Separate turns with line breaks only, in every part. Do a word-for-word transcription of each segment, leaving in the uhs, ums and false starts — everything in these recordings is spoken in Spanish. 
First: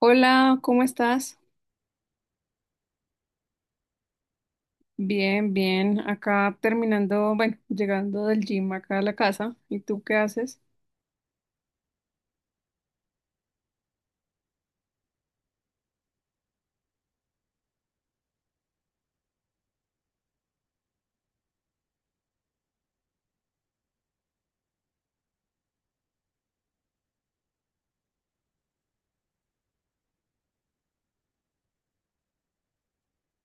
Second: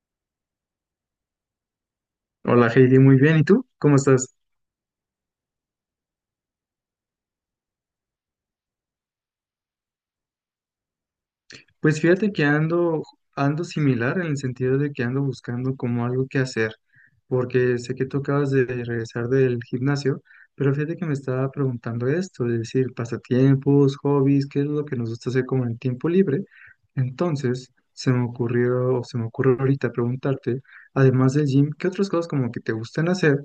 Hola, ¿cómo estás?
Hola Heidi, muy bien. ¿Y tú? ¿Cómo estás?
Bien, bien. Acá terminando, bueno, llegando del gym acá a la casa. ¿Y tú qué haces?
Pues fíjate que ando, ando similar en el sentido de que ando buscando como algo que hacer, porque sé que tú acabas de regresar del gimnasio, pero fíjate que me estaba preguntando esto, es decir, pasatiempos, hobbies, qué es lo que nos gusta hacer como en tiempo libre. Entonces, se me ocurrió, o se me ocurre ahorita preguntarte, además del gym, ¿qué otras cosas como que te gustan hacer?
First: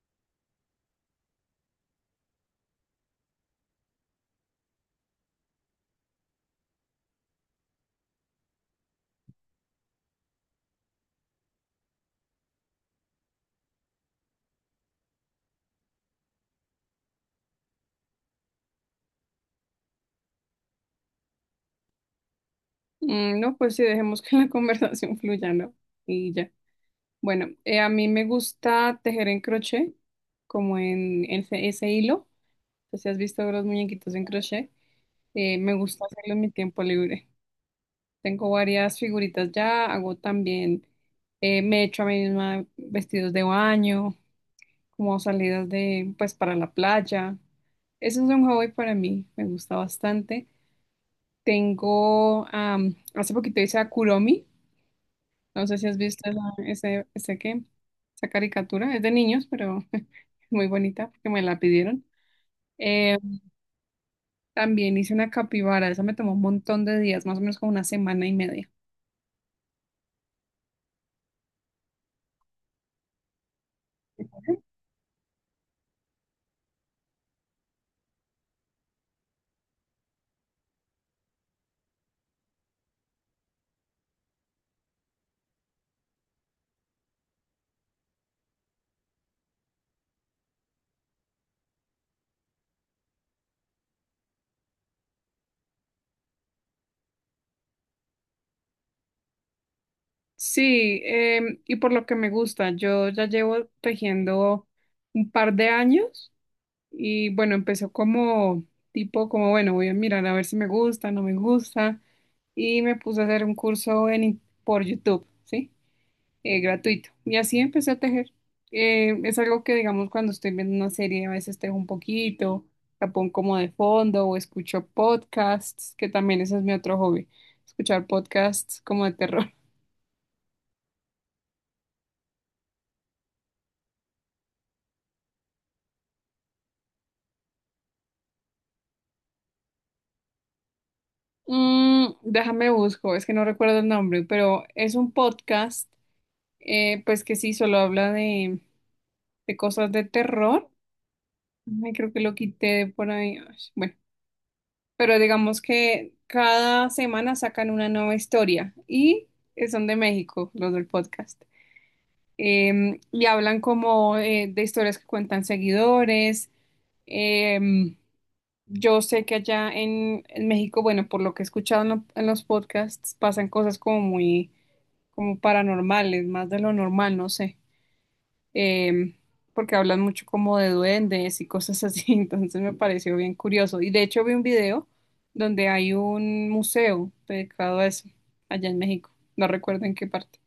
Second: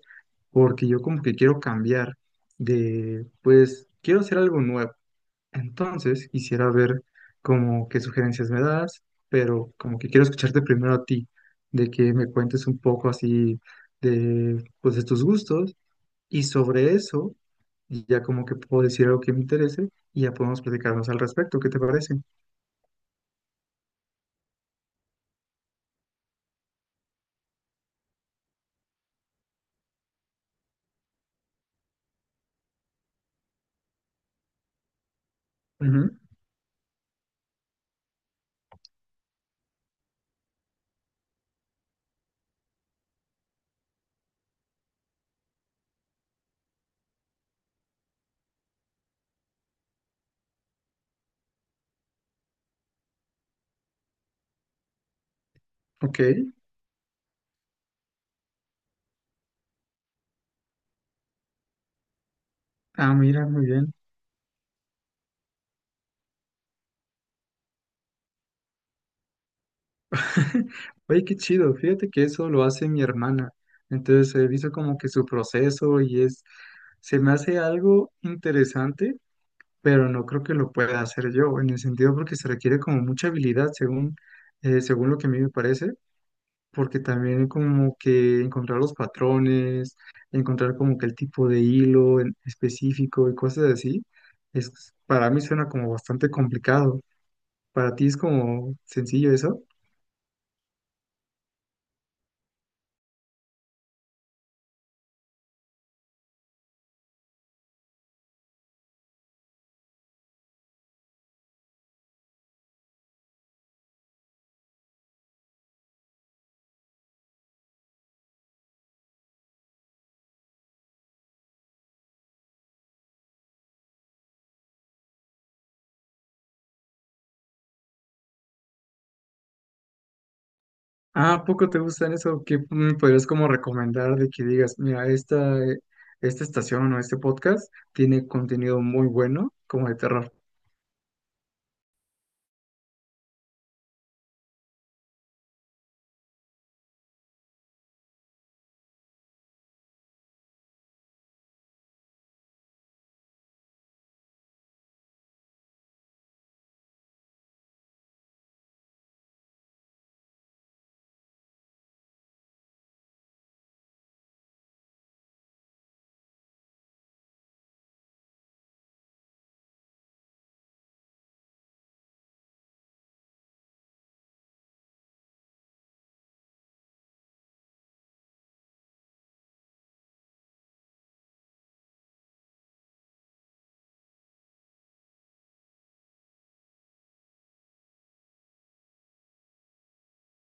Porque yo como que quiero cambiar de, pues, quiero hacer algo nuevo. Entonces, quisiera ver como qué sugerencias me das, pero como que quiero escucharte primero a ti, de que me cuentes un poco así de, pues, de tus gustos y sobre eso, y ya como que puedo decir algo que me interese y ya podemos platicarnos al respecto, ¿qué te parece?
Mm, no, pues sí, dejemos que la conversación fluya, ¿no? Y ya. Bueno, eh, a mí me gusta tejer en crochet, como en ese, ese hilo. No sé si has visto los muñequitos en crochet. Eh, me gusta
Ujú.
hacerlo en mi tiempo libre. Tengo varias figuritas ya, hago también, eh, me echo a mí misma vestidos de baño, como salidas de, pues, para la playa. Eso es un hobby para mí, me gusta bastante. Tengo, am, hace poquito hice a Kuromi, no sé si has
Ok.
visto esa, ese, ese qué, esa caricatura, es de niños, pero es muy bonita porque me la pidieron.
Ah,
Eh,
mira, muy bien.
También hice una capibara, esa me tomó un montón de días, más o menos como una semana y media.
Oye, qué chido, fíjate que eso lo hace mi hermana. Entonces he visto como que su proceso y es, se me hace algo interesante pero no creo que lo pueda hacer yo, en el sentido porque se requiere como mucha habilidad según, eh, según lo que a mí me parece, porque también como que encontrar los patrones, encontrar como que el tipo de hilo en específico y cosas así, es, para mí suena como bastante complicado. Para ti es como sencillo eso.
Sí, em, y por lo que me gusta, yo ya llevo tejiendo un par de años. Y bueno, empezó como tipo, como bueno, voy a mirar a ver si me gusta, no me gusta. Y me puse a hacer un curso en, in- por YouTube, ¿sí? Eh, gratuito. Y así empecé a tejer. Eh, es algo que, digamos, cuando estoy viendo una serie, a veces tejo un poquito, la pongo como de fondo o escucho podcasts, que también ese es mi otro hobby, escuchar podcasts como de terror.
Ah, ¿a poco te gustan eso? ¿Qué me podrías como recomendar de que digas, mira, esta, esta estación o este podcast tiene contenido muy bueno como de terror?
Mm, déjame busco, es que no recuerdo el nombre, pero es un podcast, eh, pues que sí, solo habla de de cosas de terror. Ay, creo que lo quité por ahí. Ay, bueno, pero digamos que cada semana sacan una nueva historia y son de México, los del podcast. Em, y hablan como eh, de historias que cuentan seguidores. Em, yo sé que allá en, en México, bueno, por lo que he escuchado en, lo- en los podcasts, pasan cosas como muy, como paranormales, más de lo normal, no sé. em, Porque hablan mucho como de duendes y cosas así, entonces me pareció bien curioso. Y de hecho vi un video donde hay un museo dedicado a eso, allá en México, no recuerdo en qué parte.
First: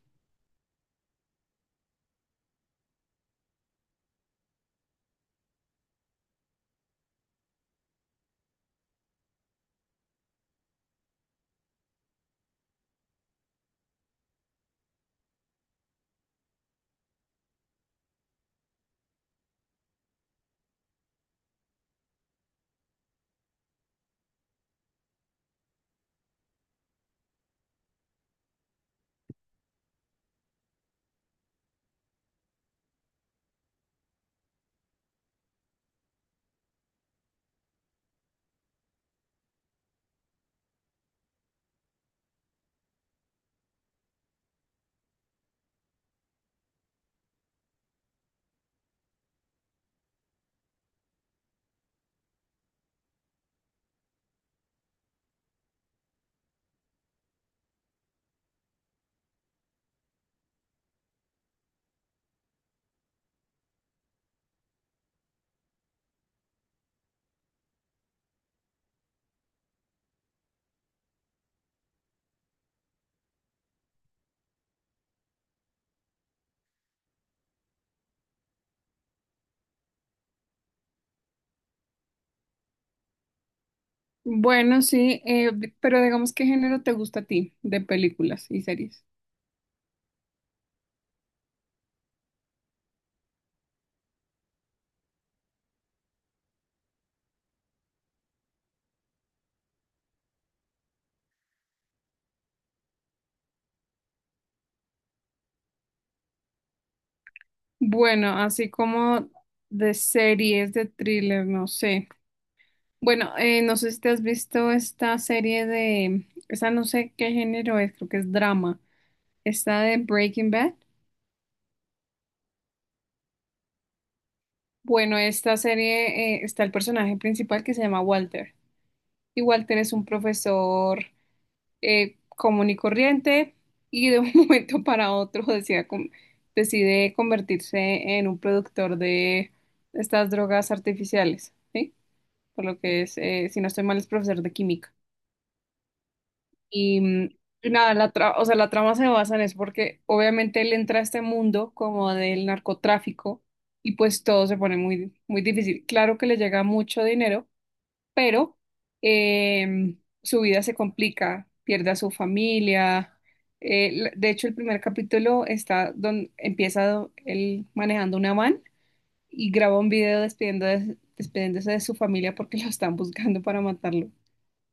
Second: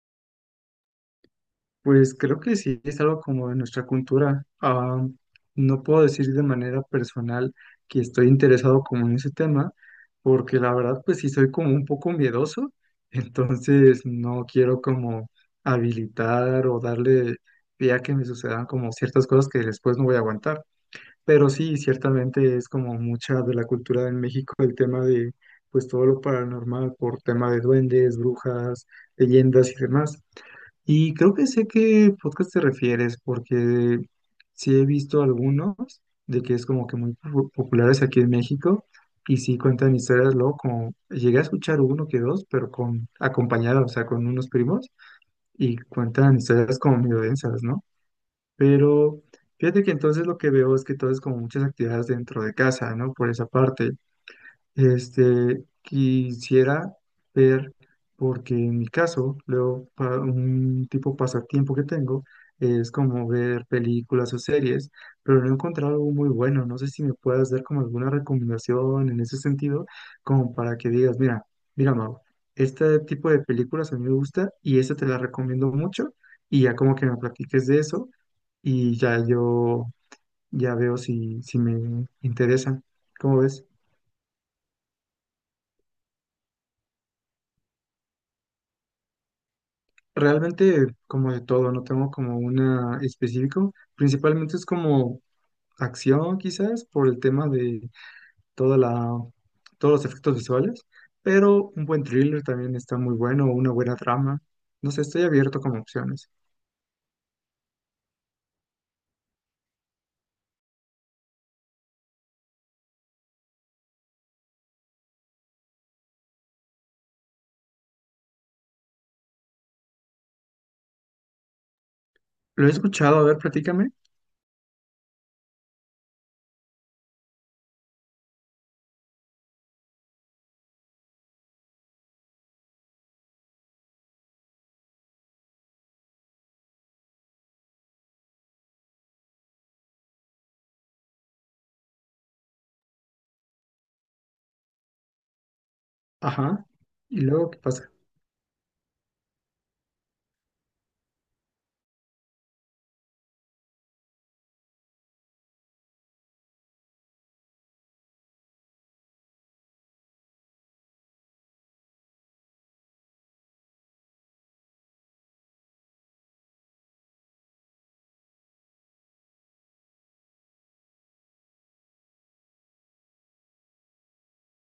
Pues creo que sí, es algo como de nuestra cultura. Ah, no puedo decir de manera personal que estoy interesado como en ese tema, porque la verdad pues sí soy como un poco miedoso, entonces no quiero como habilitar o darle pie a que me sucedan como ciertas cosas que después no voy a aguantar. Pero sí, ciertamente es como mucha de la cultura en México el tema de pues todo lo paranormal por tema de duendes, brujas, leyendas y demás. Y creo que sé qué podcast te refieres, porque sí he visto algunos de que es como que muy po- populares aquí en México y sí cuentan historias, luego como llegué a escuchar uno que dos, pero con acompañado, o sea, con unos primos y cuentan historias como medio densas, ¿no? Pero fíjate que entonces lo que veo es que todo es como muchas actividades dentro de casa, ¿no? Por esa parte. Este, quisiera ver, porque en mi caso, luego, pa- un tipo pasatiempo que tengo es como ver películas o series, pero no he encontrado algo muy bueno. No sé si me puedas dar como alguna recomendación en ese sentido, como para que digas, mira, mira, Mau, este tipo de películas a mí me gusta y esta te la recomiendo mucho, y ya como que me platiques de eso y ya yo ya veo si, si me interesa. ¿Cómo ves?
Bueno, sí, eh, di- pero digamos, ¿qué género te gusta a ti de películas y series?
Realmente como de todo, no tengo como una específico. Principalmente es como acción quizás por el tema de toda la, todos los efectos visuales, pero un buen thriller también está muy bueno, una buena trama. No sé, estoy abierto como opciones.
Bueno, así como de series, de thriller, no sé. Bueno, eh, no sé si te has visto esta serie de, esa no sé qué género es, creo que es drama, esta de Breaking Bad.
Lo he escuchado, a ver, platícame.
Bueno, esta serie eh, está el personaje principal que se llama Walter. Y Walter es un profesor eh, común y corriente y de un momento para otro decide, con- decide convertirse en un productor de estas drogas artificiales, ¿sí? Por lo que es, eh, si no estoy mal, es profesor de química.
Ajá.
Y,
¿Y
mm,
luego qué
y
pasa?
nada, la tra- o sea, la trama se basa en eso porque obviamente él entra a este mundo como del narcotráfico y pues todo se pone muy, muy difícil. Claro que le llega mucho dinero, pero em, su vida se complica, pierde a su familia. Eh, l- de hecho, el primer capítulo está donde empieza do- él manejando una van y graba un video despidiendo de- despidiéndose de su familia porque lo están buscando para matarlo.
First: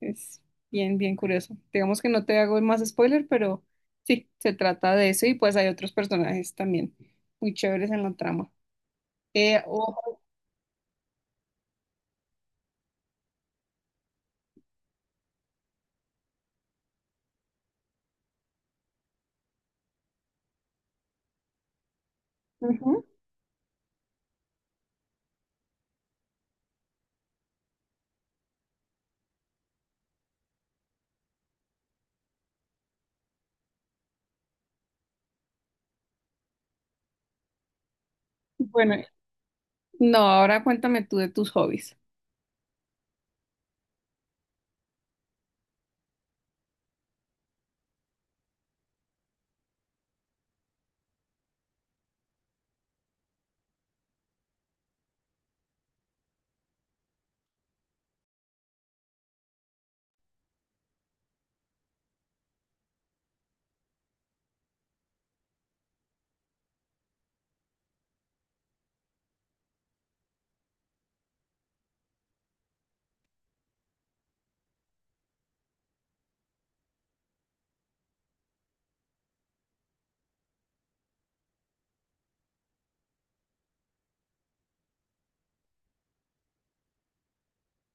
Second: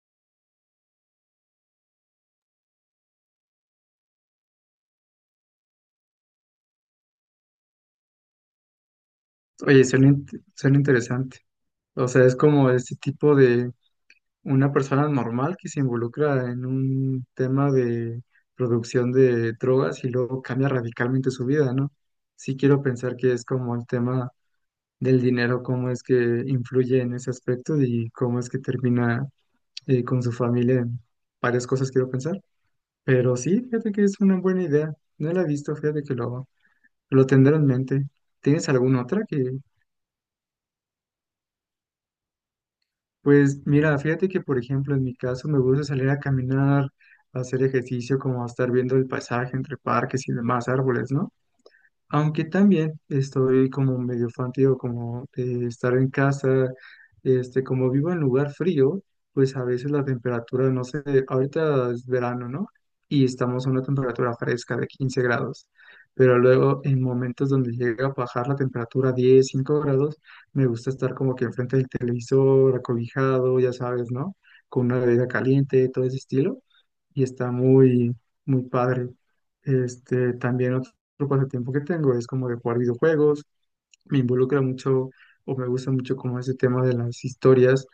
Es bien, bien curioso. Digamos que no te hago más spoiler, pero sí, se trata de eso y pues hay otros personajes también muy chéveres en la trama. Eh,
Oye, suena,
o-
int- suena interesante. O sea, es como ese tipo de una persona normal que se involucra en un tema de producción de drogas y luego cambia radicalmente su vida, ¿no? Sí quiero
Ujú.
pensar que es como el tema del dinero, cómo es que influye en ese aspecto y cómo es que termina eh, con su familia en varias cosas quiero pensar. Pero sí, fíjate que es una buena idea. No la he visto, fíjate que lo, lo tendré en mente. ¿Tienes alguna
Bueno,
otra que,
no, ahora cuéntame tú de tus hobbies.
Pues mira, fíjate que por ejemplo en mi caso me gusta salir a caminar, a hacer ejercicio, como a estar viendo el paisaje entre parques y demás árboles, ¿no? Aunque también estoy como medio fantío, como de estar en casa, este, como vivo en lugar frío, pues a veces la temperatura, no sé, ahorita es verano, ¿no? Y estamos a una temperatura fresca de quince grados, pero luego en momentos donde llega a bajar la temperatura a diez, cinco grados, me gusta estar como que enfrente del televisor, acobijado, ya sabes, ¿no? Con una bebida caliente, todo ese estilo, y está muy, muy padre. Este, también el pasatiempo que tengo es como de jugar videojuegos, me involucra mucho o me gusta mucho como ese tema de las historias,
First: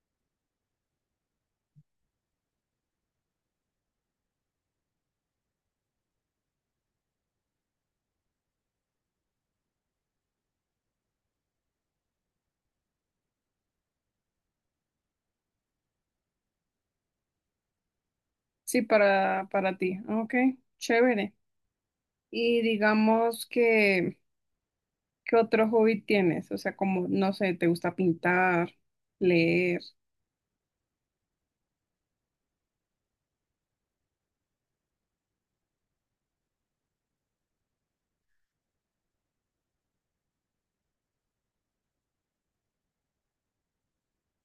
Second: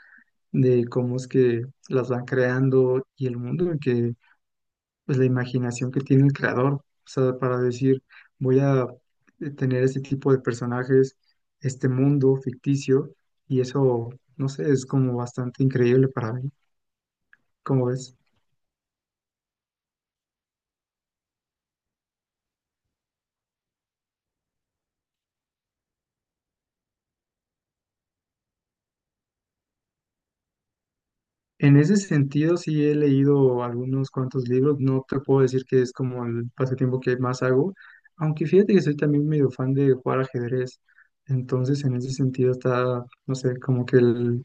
de cómo es que las van creando y el mundo en que, pues la imaginación que tiene el creador, o sea, para decir, voy a eh, tener este tipo de personajes, este mundo ficticio, y eso, no sé, es como bastante increíble para mí, ¿cómo ves?
Sí, para, para ti. Ok, chévere. Y digamos que, ¿qué otro hobby tienes? O sea, como, no sé, ¿te gusta pintar, leer?
En ese sentido, sí he leído algunos cuantos libros. No te puedo decir que es como el pasatiempo que más hago, aunque fíjate que soy también medio fan de jugar ajedrez. Entonces, en ese sentido está, no sé, como que el,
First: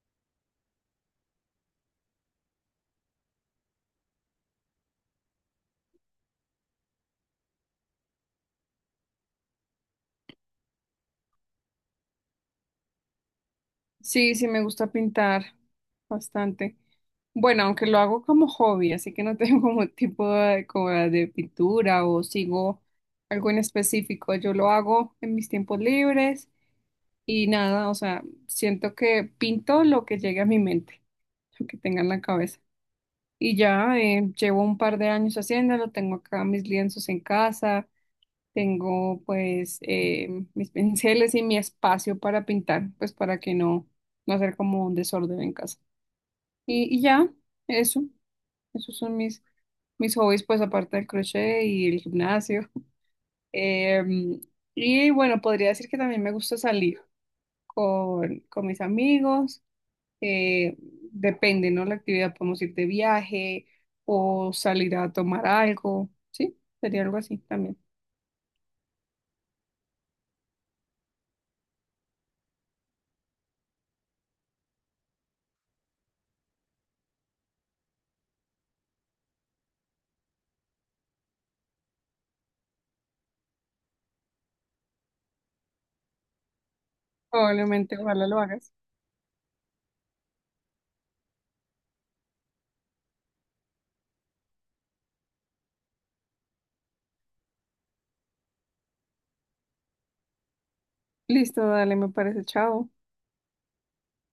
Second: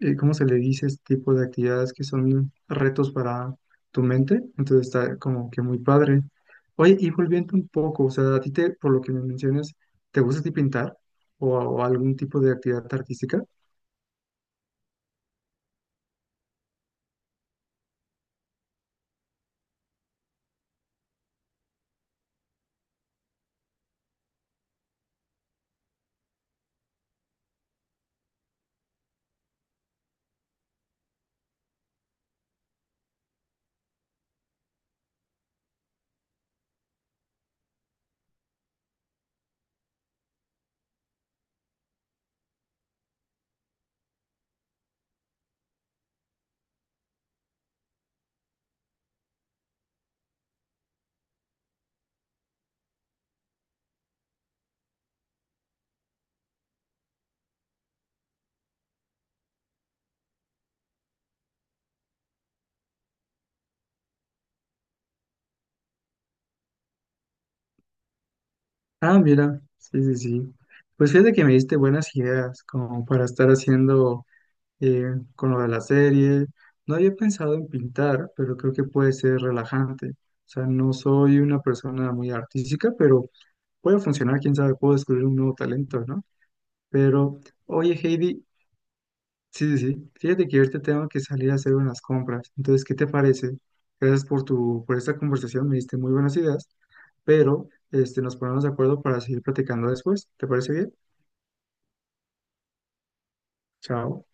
eh, ¿cómo se le dice este tipo de actividades que son retos para tu mente? Entonces está como que muy padre. Oye, y volviendo un poco, o sea, a ti te, por lo que me mencionas, ¿te gusta a ti pintar o o algún tipo de actividad artística?
Sí, sí, me gusta pintar bastante. Bueno, aunque lo hago como hobby, así que no tengo como tipo de, como de pintura o sigo algo en específico. Yo lo hago en mis tiempos libres y nada, o sea, siento que pinto lo que llegue a mi mente, lo que tenga en la cabeza. Y ya eh, llevo un par de años haciéndolo, tengo acá mis lienzos en casa, tengo pues eh, mis pinceles y mi espacio para pintar, pues para que no, no hacer como un desorden en casa. Y, y ya, eso, esos son mis, mis hobbies, pues aparte del crochet y el gimnasio. Em, y bueno, podría decir que también me gusta salir con, con mis amigos eh, depende, ¿no? La actividad, podemos ir de viaje o salir a tomar algo, ¿sí? Sería algo así también.
Ah, mira, sí, sí, sí. Pues fíjate que me diste buenas ideas como para estar haciendo eh, con lo de la serie. No había pensado en pintar, pero creo que puede ser relajante. O sea, no soy una persona muy artística, pero puede funcionar, quién sabe, puedo descubrir un nuevo talento, ¿no? Pero, oye,
Probablemente, ojalá lo
Heidi,
hagas.
sí, sí, sí. Fíjate que ahorita tengo que salir a hacer unas compras. Entonces, ¿qué te parece? Gracias por tu, por esta conversación, me diste muy buenas ideas, pero este, nos ponemos de acuerdo para seguir platicando después. ¿Te parece bien?
Listo, dale, me parece, chao.
Chao.